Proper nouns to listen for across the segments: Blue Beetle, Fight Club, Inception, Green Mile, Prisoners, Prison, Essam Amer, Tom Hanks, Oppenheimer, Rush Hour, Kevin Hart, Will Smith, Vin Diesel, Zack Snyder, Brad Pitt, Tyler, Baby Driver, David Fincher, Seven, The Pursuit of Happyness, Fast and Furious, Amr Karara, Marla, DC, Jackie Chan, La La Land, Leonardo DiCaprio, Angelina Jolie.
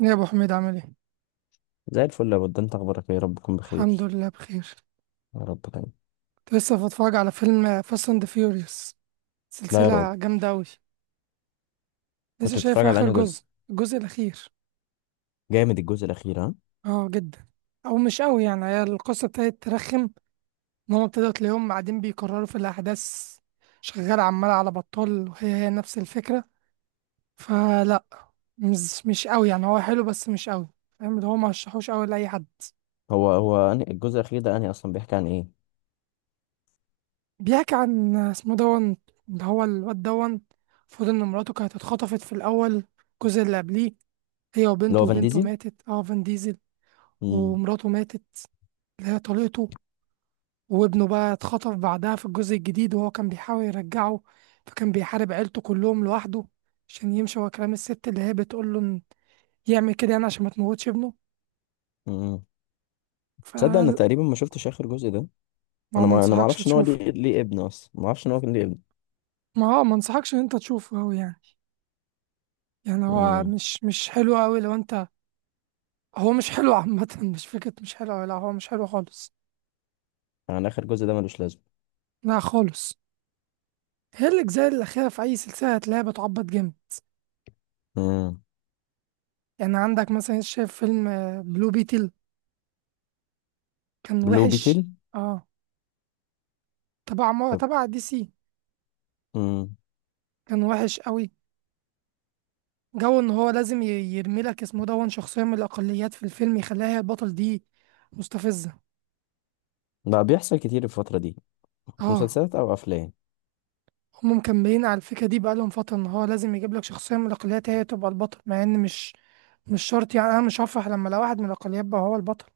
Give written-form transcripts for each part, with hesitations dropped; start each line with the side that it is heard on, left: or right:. right: يا ابو حميد عامل ايه.
left: زي الفل يا بود، انت اخبارك ايه؟ يا رب تكون
right: الحمد
left: بخير.
right: لله بخير.
left: يا رب دايما.
right: كنت لسه بتفرج على فيلم فاست اند فيوريوس،
left: لا يا رب.
right: سلسله جامده قوي. لسه
left: كنت
right: شايف
left: بتتفرج على
right: اخر
left: انهي جزء؟
right: جزء، الجزء الاخير.
left: جامد الجزء الاخير ها.
right: اه جدا. او مش قوي يعني، هي القصه ابتدت ترخم. ان هم ابتدوا تلاقيهم قاعدين بيكرروا في الاحداث، شغاله عماله على بطال وهي هي نفس الفكره. فلا، مش قوي يعني، هو حلو بس مش قوي. فاهم اللي هو ما رشحوش قوي لاي حد.
left: هو أنهي الجزء الاخير ده؟ انهي اصلا بيحكي عن ايه؟
right: بيحكي عن اسمه دون، اللي هو الواد دون. المفروض ان مراته كانت اتخطفت في الاول، الجزء اللي قبليه، هي
left: اللي
right: وبنته،
left: هو فان
right: وبنته
left: ديزل.
right: ماتت اه فان ديزل.
left: امم.
right: ومراته ماتت، اللي هي طليقته. وابنه بقى اتخطف بعدها في الجزء الجديد، وهو كان بيحاول يرجعه، فكان بيحارب عيلته كلهم لوحده عشان يمشي ورا كلام الست اللي هي بتقول له إن يعمل كده، يعني عشان ما تموتش ابنه.
left: امم.
right: ف
left: تصدق انا تقريبا ما شفتش اخر جزء ده.
right: ما هو
left: انا
right: ما
left: ما انا ما
right: انصحكش
left: اعرفش ان هو
right: تشوفه.
left: ليه ابن اصلا، ما اعرفش ان هو كان ليه ابن.
right: ما هو ما انصحكش ان انت تشوفه أوي يعني. يعني هو
left: امم.
right: مش حلو قوي لو انت. هو مش حلو عامة، مش فكرة، مش حلو، لا هو مش حلو خالص.
left: يعني اخر جزء ده ملوش لازمه؟
right: لا خالص. هي الأجزاء الأخيرة في أي سلسلة هتلاقيها بتعبط جامد.
left: امم.
right: يعني عندك مثلا شايف فيلم بلو بيتل، كان
left: بلو
right: وحش.
left: بيتل.
right: اه، تبع
left: طب.
right: تبع دي سي.
left: امم.
right: كان وحش قوي. جو ان هو لازم يرمي لك اسمه دون شخصية من الأقليات في الفيلم، يخليها هي البطل دي، مستفزة.
left: بقى بيحصل كتير الفتره دي في
right: اه.
left: مسلسلات او افلام.
right: هم مكملين على الفكرة دي بقالهم فترة، ان هو لازم يجيب لك شخصية من الأقليات هي تبقى البطل، مع ان مش مش شرط يعني. انا مش هفرح لما لو واحد من الأقليات بقى هو البطل.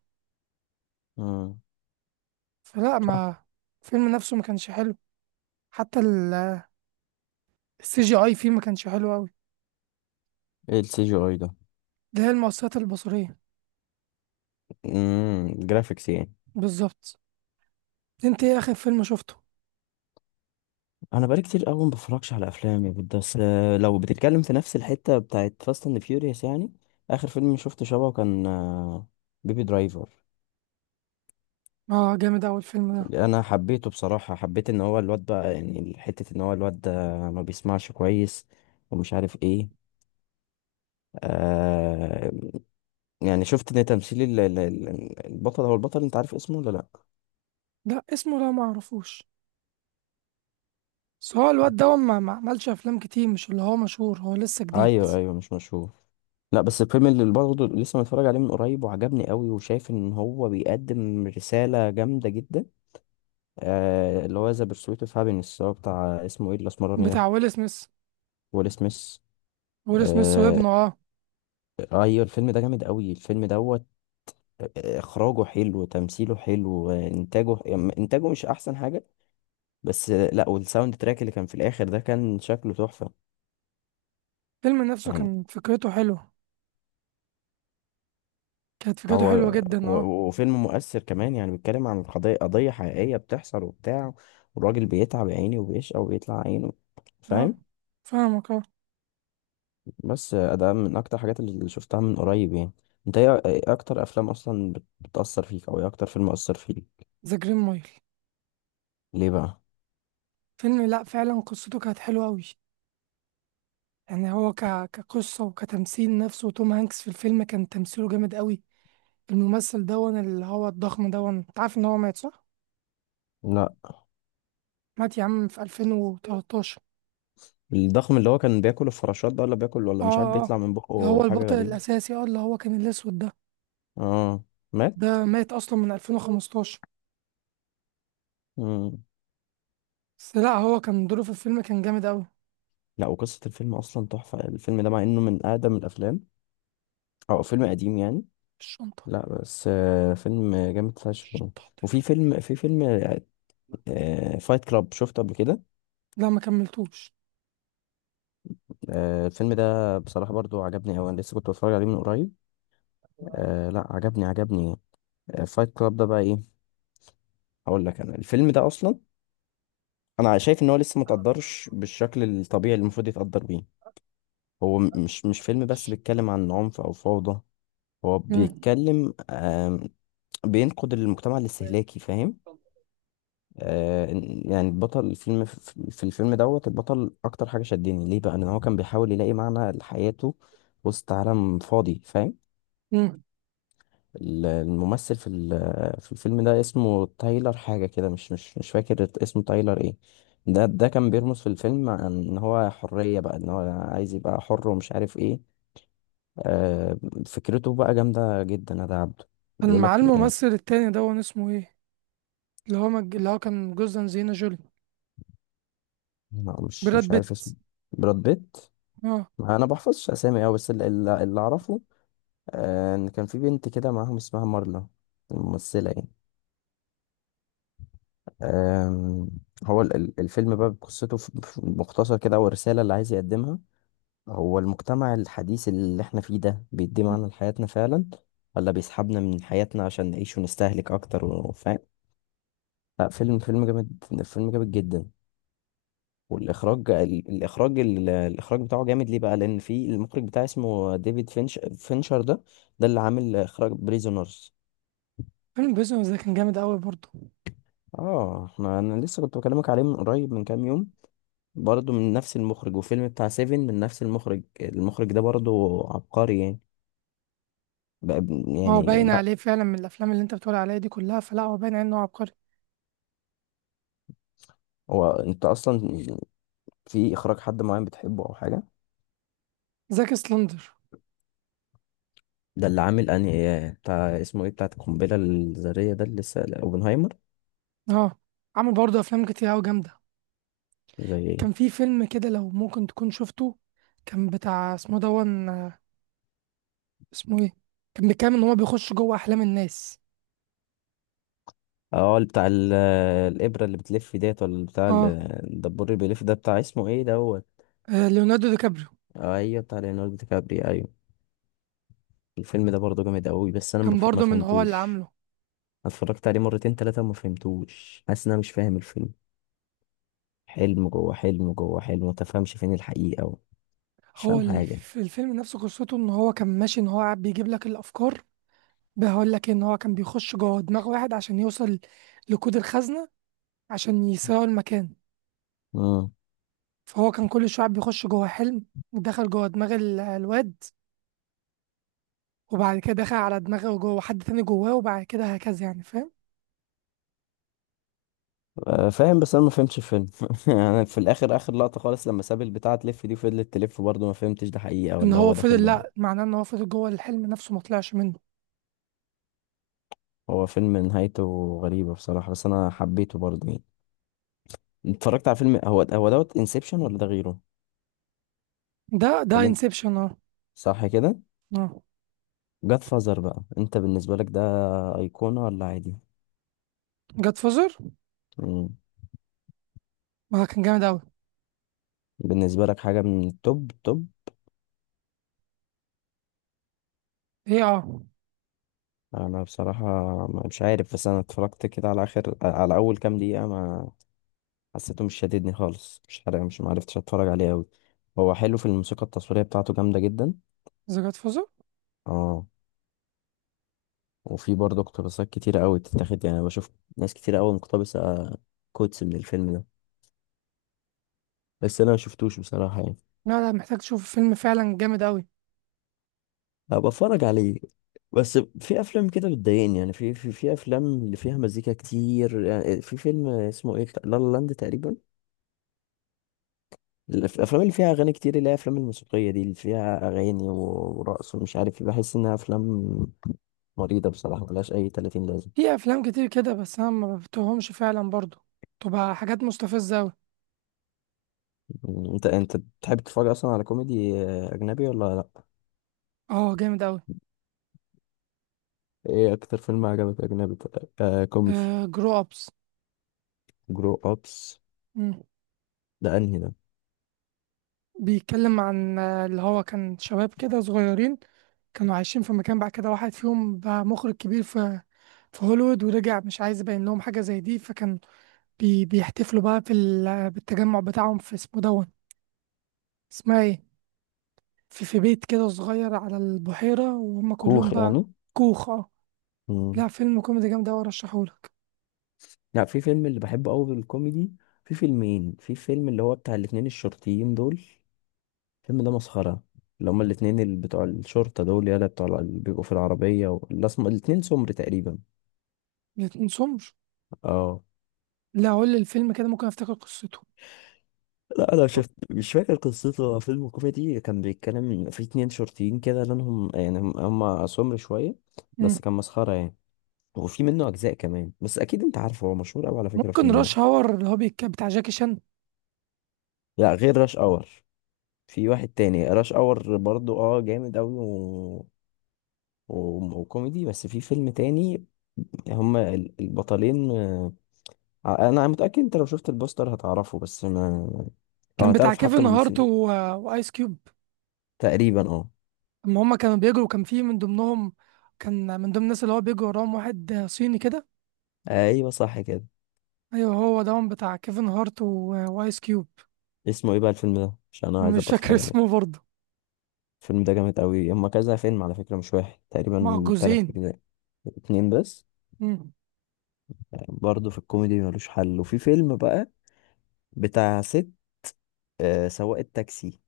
left: امم.
right: فلا
left: صح.
right: ما، الفيلم نفسه ما كانش حلو. حتى السي جي اي فيه ما كانش حلو قوي.
left: ايه السي جي اي ده؟
right: ده هي المؤثرات البصرية.
left: امم، جرافيكس يعني.
right: بالظبط. انت ايه اخر فيلم شفته؟
left: انا بقالي كتير قوي ما بفرجش على افلام يا بود، بس لو بتتكلم في نفس الحته بتاعت فاست اند فيوريوس يعني اخر فيلم شفته شبهه كان بيبي درايفر.
right: اه جامد اوي الفيلم ده.
left: انا حبيته بصراحه، حبيت ان هو الواد بقى، يعني حته ان هو الواد ده ما بيسمعش كويس ومش عارف ايه. آه يعني شفت ان تمثيل البطل، هو البطل، انت عارف اسمه ولا لا؟
right: لا اسمه، لا ما اعرفوش. بس هو الواد ده ما عملش افلام كتير، مش اللي هو مشهور، هو لسه جديد.
left: ايوه ايوه مش مشهور. لا بس الفيلم اللي برضه لسه متفرج عليه من قريب وعجبني قوي، وشايف ان هو بيقدم رسالة جامدة جدا. اللي هو ذا بيرسويت اوف هابينس، هو بتاع اسمه ايه الاسمراني ده؟
right: بتاع ويل سميث.
left: ويل سميث.
right: ويل سميث
left: آه،
right: وابنه اه.
left: ايوه الفيلم ده جامد قوي الفيلم دوت. اخراجه حلو، تمثيله حلو، انتاجه يعني انتاجه مش احسن حاجه، بس لا والساوند تراك اللي كان في الاخر ده كان شكله تحفه.
right: الفيلم نفسه
left: يعني
right: كان فكرته حلوة. كانت فكرته
left: هو
right: حلوة جدا اه.
left: وفيلم مؤثر كمان، يعني بيتكلم عن قضيه، قضيه حقيقيه بتحصل وبتاع، والراجل بيتعب يا عيني وبيشقى وبيطلع عينه،
right: اه
left: فاهم.
right: فاهمك اه.
left: بس ده من اكتر الحاجات اللي شفتها من قريب يعني. انت ايه، إيه اكتر افلام اصلا بتأثر فيك، او ايه اكتر فيلم اثر فيك؟
right: ذا جرين مايل.
left: ليه بقى؟
right: فيلم لا فعلا قصته كانت حلوة قوي. يعني هو ك... كقصة وكتمثيل نفسه، توم هانكس في الفيلم كان تمثيله جامد قوي. الممثل دون اللي هو الضخم دون، انت عارف ان هو مات صح؟
left: لا
right: مات يا عم في 2013.
left: الضخم اللي هو كان بياكل الفراشات ده، ولا بياكل
right: اه
left: ولا مش عارف
right: اه آه.
left: بيطلع من
right: اللي
left: بقه
right: هو
left: حاجة
right: البطل
left: غريبة.
right: الأساسي اه، اللي هو كان الأسود ده.
left: اه. مات؟
right: ده مات أصلا من 2015.
left: مم.
right: بس لا هو كان دوره في الفيلم كان جامد قوي.
left: لا وقصة الفيلم اصلا تحفة الفيلم ده، مع انه من اقدم الافلام او فيلم قديم يعني.
right: الشنطة.
left: لا بس آه فيلم جامد فشخ
right: الشنطة
left: يعني.
right: حطيته.
left: وفي فيلم آه فايت كلاب، شفته قبل كده؟
right: لا ما كملتوش.
left: آه الفيلم ده بصراحة برضو عجبني أوي، أنا لسه كنت بتفرج عليه من قريب. آه لا عجبني. فايت كلاب ده بقى ايه؟ هقول لك انا الفيلم ده اصلا انا شايف ان هو لسه ما تقدرش بالشكل الطبيعي اللي المفروض يتقدر بيه. هو مش فيلم بس بيتكلم عن عنف او فوضى، هو
right: مم.
left: بيتكلم بينقد المجتمع الاستهلاكي، فاهم. يعني البطل الفيلم في الفيلم دوت، البطل اكتر حاجة شدني ليه بقى ان هو كان بيحاول يلاقي معنى لحياته وسط عالم فاضي، فاهم.
right: مم.
left: الممثل في الفيلم ده اسمه تايلر حاجة كده، مش فاكر اسمه تايلر ايه. ده كان بيرمز في الفيلم عن ان هو حرية بقى، ان هو عايز يبقى حر ومش عارف ايه. آه، فكرته بقى جامدة جدا ده عبده.
right: كان مع
left: بيقولك
right: الممثل
left: ايه؟
right: التاني دون، اسمه ايه؟ اللي هو مج... اللي هو كان جوز انجلينا جولي.
left: ما- مش
right: براد
left: مش عارف
right: بيت.
left: اسمه. براد بيت.
right: اه.
left: ما انا بحفظش اسامي اوي، بس اللي، اللي اعرفه ان كان في بنت كده معاهم اسمها مارلا، الممثلة يعني. أم، هو الفيلم بقى بقصته في مختصر كده، او الرسالة اللي عايز يقدمها، هو المجتمع الحديث اللي احنا فيه ده بيدي معنى لحياتنا فعلا، ولا بيسحبنا من حياتنا عشان نعيش ونستهلك اكتر، وفاهم. لا فيلم، فيلم جامد، فيلم جامد جدا. والاخراج الاخراج بتاعه جامد، ليه بقى؟ لان في المخرج بتاعه اسمه ديفيد فينش، فينشر ده، ده اللي عامل اخراج بريزونرز.
right: فيلم بريزون ده كان جامد قوي برضه.
left: اه احنا انا لسه كنت بكلمك عليه من قريب من كام يوم، برضه من نفس المخرج. وفيلم بتاع سيفن من نفس المخرج، المخرج ده برضه عبقري يعني. بقى
right: هو
left: يعني
right: باين
left: لا.
right: عليه فعلا من الافلام اللي انت بتقول عليها دي كلها، فلا هو باين عليه انه عبقري.
left: هو انت اصلا في اخراج حد معين بتحبه او حاجه؟
right: زاك سلندر.
left: ده اللي عامل انهي بتاع اسمه ايه، بتاع القنبله الذريه ده اللي لسه اوبنهايمر.
right: اه. عمل برضه افلام كتير قوي جامده.
left: زي ايه؟
right: كان في فيلم كده لو ممكن تكون شفته، كان بتاع اسمه دون اسمه ايه. كان بيتكلم ان هو بيخش جوه احلام الناس.
left: اه اللي بتاع الابره اللي بتلف ديت، ولا بتاع
right: اه.
left: الدبور اللي بيلف ده، بتاع اسمه ايه دوت.
right: آه، ليوناردو دي كابريو.
left: ايوه بتاع ليوناردو دي كابري ايوه. الفيلم ده برضه جامد قوي بس انا
right: كان
left: ما
right: برضه من هو اللي
left: فهمتوش.
right: عامله؟
left: اتفرجت عليه مرتين تلاتة وما فهمتوش، حاسس ان انا مش فاهم الفيلم، حلم جوه حلم جوه حلم، متفهمش فين الحقيقة و... مش
right: هو
left: فاهم حاجة.
right: الفيلم نفسه قصته ان هو كان ماشي، ان هو قاعد بيجيب لك الافكار. بقول لك ان هو كان بيخش جوه دماغ واحد عشان يوصل لكود الخزنه، عشان يسرقوا المكان.
left: امم.
right: فهو كان كل شوية بيخش جوه حلم، ودخل جوه دماغ الواد، وبعد كده دخل على دماغه جوه حد تاني جواه، وبعد كده هكذا يعني، فاهم.
left: فاهم بس انا ما فهمتش الفيلم. يعني في الاخر، اخر لقطة خالص لما ساب البتاعة تلف دي فضلت تلف برضه، ما فهمتش ده حقيقة
right: ان
left: ولا
right: هو
left: هو داخل
right: فضل،
left: ده.
right: لا، معناه ان هو فضل جوه الحلم نفسه ما طلعش منه.
left: هو فيلم نهايته غريبة بصراحة بس انا حبيته برضه يعني. اتفرجت على فيلم هو دوت انسبشن ولا ده غيره؟
right: ده
left: ولا انت،
right: انسبشن اه.
left: صح كده؟
right: اه.
left: جاد فازر بقى انت بالنسبة لك ده ايقونة ولا عادي؟
right: جاد فوزر.
left: مم.
right: ما كان جامد اوي.
left: بالنسبة لك حاجة من التوب توب.
right: ايه اه.
left: انا بصراحه مش عارف، بس انا اتفرجت كده على اخر، على اول كام دقيقه ما حسيته، مش شاددني خالص مش عارف، مش معرفتش اتفرج عليه قوي. هو حلو، في الموسيقى التصويريه بتاعته جامده جدا.
right: ذا جاد فوزر.
left: اه. وفي برضه اقتباسات كتيره قوي بتتاخد، يعني بشوف ناس كتيره قوي مقتبسه كوتس من الفيلم ده، بس انا ما شفتوش بصراحه يعني.
right: لا لا، محتاج تشوف فيلم فعلا جامد اوي.
left: هبقى اتفرج عليه. بس في افلام كده بتضايقني يعني، في افلام اللي فيها مزيكا كتير، يعني في فيلم اسمه ايه، لا لا لاند تقريبا. الافلام اللي فيها اغاني كتير، اللي هي افلام الموسيقيه دي اللي فيها اغاني ورقص ومش عارف إيه، بحس انها افلام مريضه بصراحه ملهاش اي 30 لازمه.
right: في افلام كتير كده بس انا ما بفتهمش فعلا برضو، تبقى حاجات مستفزة اوي.
left: انت بتحب تتفرج اصلا على كوميدي اجنبي ولا لا؟
right: اه جامد اوي.
left: ايه اكتر فيلم عجبك اجنبي طيب؟ آه كوميدي.
right: آه جرو ابس.
left: جرو ابس. ده انهي ده؟
right: بيتكلم عن اللي هو كان شباب كده صغيرين، كانوا عايشين في مكان، بعد كده واحد فيهم بقى مخرج كبير في في هوليوود ورجع مش عايز يبين لهم حاجة زي دي، فكان بيحتفلوا بقى في ال... بالتجمع بتاعهم في اسمه دون اسمها ايه، في في بيت كده صغير على البحيرة، وهم كلهم
left: كوخ
right: بقى.
left: يعني.
right: كوخ اه.
left: مم.
right: لا فيلم كوميدي جامد أوي، أرشحهولك.
left: لا في فيلم اللي بحبه قوي بالكوميدي، في فيلمين، في فيلم اللي هو بتاع الاتنين الشرطيين دول، الفيلم ده مسخرة، اللي هما الاتنين اللي بتوع الشرطة دول يلا بتوع اللي بيبقوا في العربية و... الأسم... الاتنين سمر تقريبا.
right: متنسومش.
left: اه
right: لا قول لي الفيلم كده ممكن أفتكر قصته.
left: لا أنا شفت مش فاكر قصته، هو فيلم كوميدي كان بيتكلم في اتنين شرطيين كده، لأنهم يعني هم هما سمر شوية.
right: مم.
left: بس كان مسخرة يعني. وفي منه أجزاء كمان بس أكيد أنت عارفه، هو مشهور أوي على فكرة
right: ممكن
left: الفيلم ده.
right: راش هاور اللي هو بتاع جاكي شان.
left: لا غير راش أور، في واحد تاني. راش أور برضو اه جامد أوي و... و... وكوميدي، بس في فيلم تاني. هما البطلين. انا متأكد انت لو شفت البوستر هتعرفه، بس ما، او
right: كان بتاع
left: هتعرف حتى
right: كيفن هارت و...
left: الممثلين.
right: وآيس كيوب.
left: تقريبا اه.
right: اما هم كانوا بيجروا كان في من ضمنهم، كان من ضمن الناس اللي هو بيجروا وراهم واحد صيني كده.
left: ايوه صح كده.
right: ايوه هو ده بتاع كيفن هارت و... وايس كيوب.
left: اسمه ايه بقى الفيلم ده عشان انا
right: أنا
left: عايز
right: مش
left: ابقى
right: فاكر
left: اتفرج
right: اسمه
left: عليه.
right: برضه.
left: الفيلم ده جامد قوي، هما كذا فيلم على فكرة مش واحد،
right: مع
left: تقريبا تلات
right: جوزين.
left: اجزاء. اتنين بس.
right: مم.
left: برضه في الكوميدي ملوش حل. وفي فيلم بقى بتاع ست سواقة تاكسي،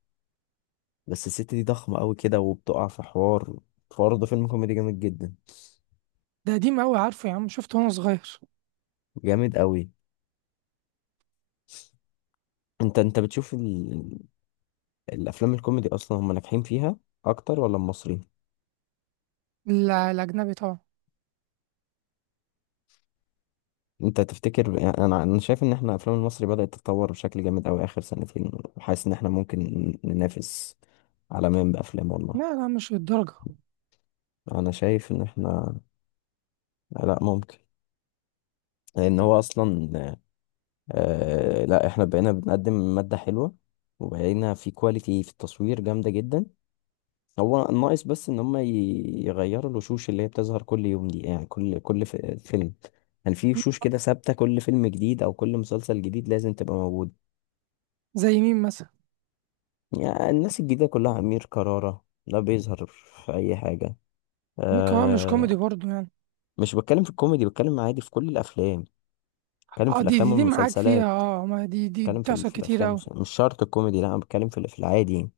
left: بس الست دي ضخمة قوي كده وبتقع في حوار، برضه فيلم كوميدي جامد جدا.
right: ده قديم قوي عارفه يا عم، شفته وانا صغير.
left: جامد قوي. انت بتشوف الافلام الكوميدي اصلا هم ناجحين فيها اكتر ولا المصري؟
right: لا الاجنبي طبعا.
left: انت تفتكر يعني، انا شايف ان احنا افلام المصري بدأت تتطور بشكل جامد قوي اخر سنتين، وحاسس ان احنا ممكن ننافس عالميا بافلام
right: لا
left: والله.
right: لا مش للدرجه.
left: انا شايف ان احنا، لا ممكن، لان هو اصلا آه لا احنا بقينا بنقدم مادة حلوة، وبقينا في كواليتي في التصوير جامدة جدا. هو ناقص بس ان هم يغيروا الوشوش اللي هي بتظهر كل يوم دي، يعني فيلم، يعني في وشوش كده ثابته كل فيلم جديد او كل مسلسل جديد لازم تبقى موجود.
right: زي مين مثلا؟
left: يعني الناس الجديده كلها، امير كرارة لا بيظهر في اي حاجه.
right: ممكن هو مش
left: أه.
right: كوميدي برضه يعني.
left: مش بتكلم في الكوميدي، بتكلم عادي في كل الافلام، بتكلم
right: اه
left: في
right: دي دي,
left: الافلام
right: دي معاك
left: والمسلسلات.
right: فيها اه، ما دي دي
left: بتكلم
right: بتحصل
left: في
right: كتير
left: الافلام
right: قوي.
left: مش شرط الكوميدي، لا انا بتكلم في العادي يعني.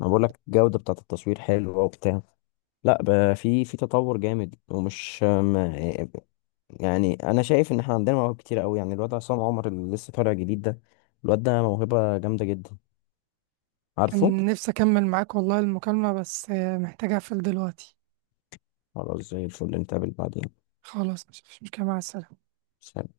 left: انا بقول لك الجوده بتاعه التصوير حلوه وبتاع، لا بقى في، في تطور جامد ومش، يعني انا شايف ان احنا عندنا مواهب كتير قوي، يعني الواد عصام عمر اللي لسه طالع جديد ده، الواد ده موهبه جامده جدا عارفه.
right: كان نفسي اكمل معاك والله المكالمه بس محتاج اقفل دلوقتي.
left: خلاص زي الفل نتقابل بعدين.
right: خلاص مش مشكله، مع السلامه.
left: سلام.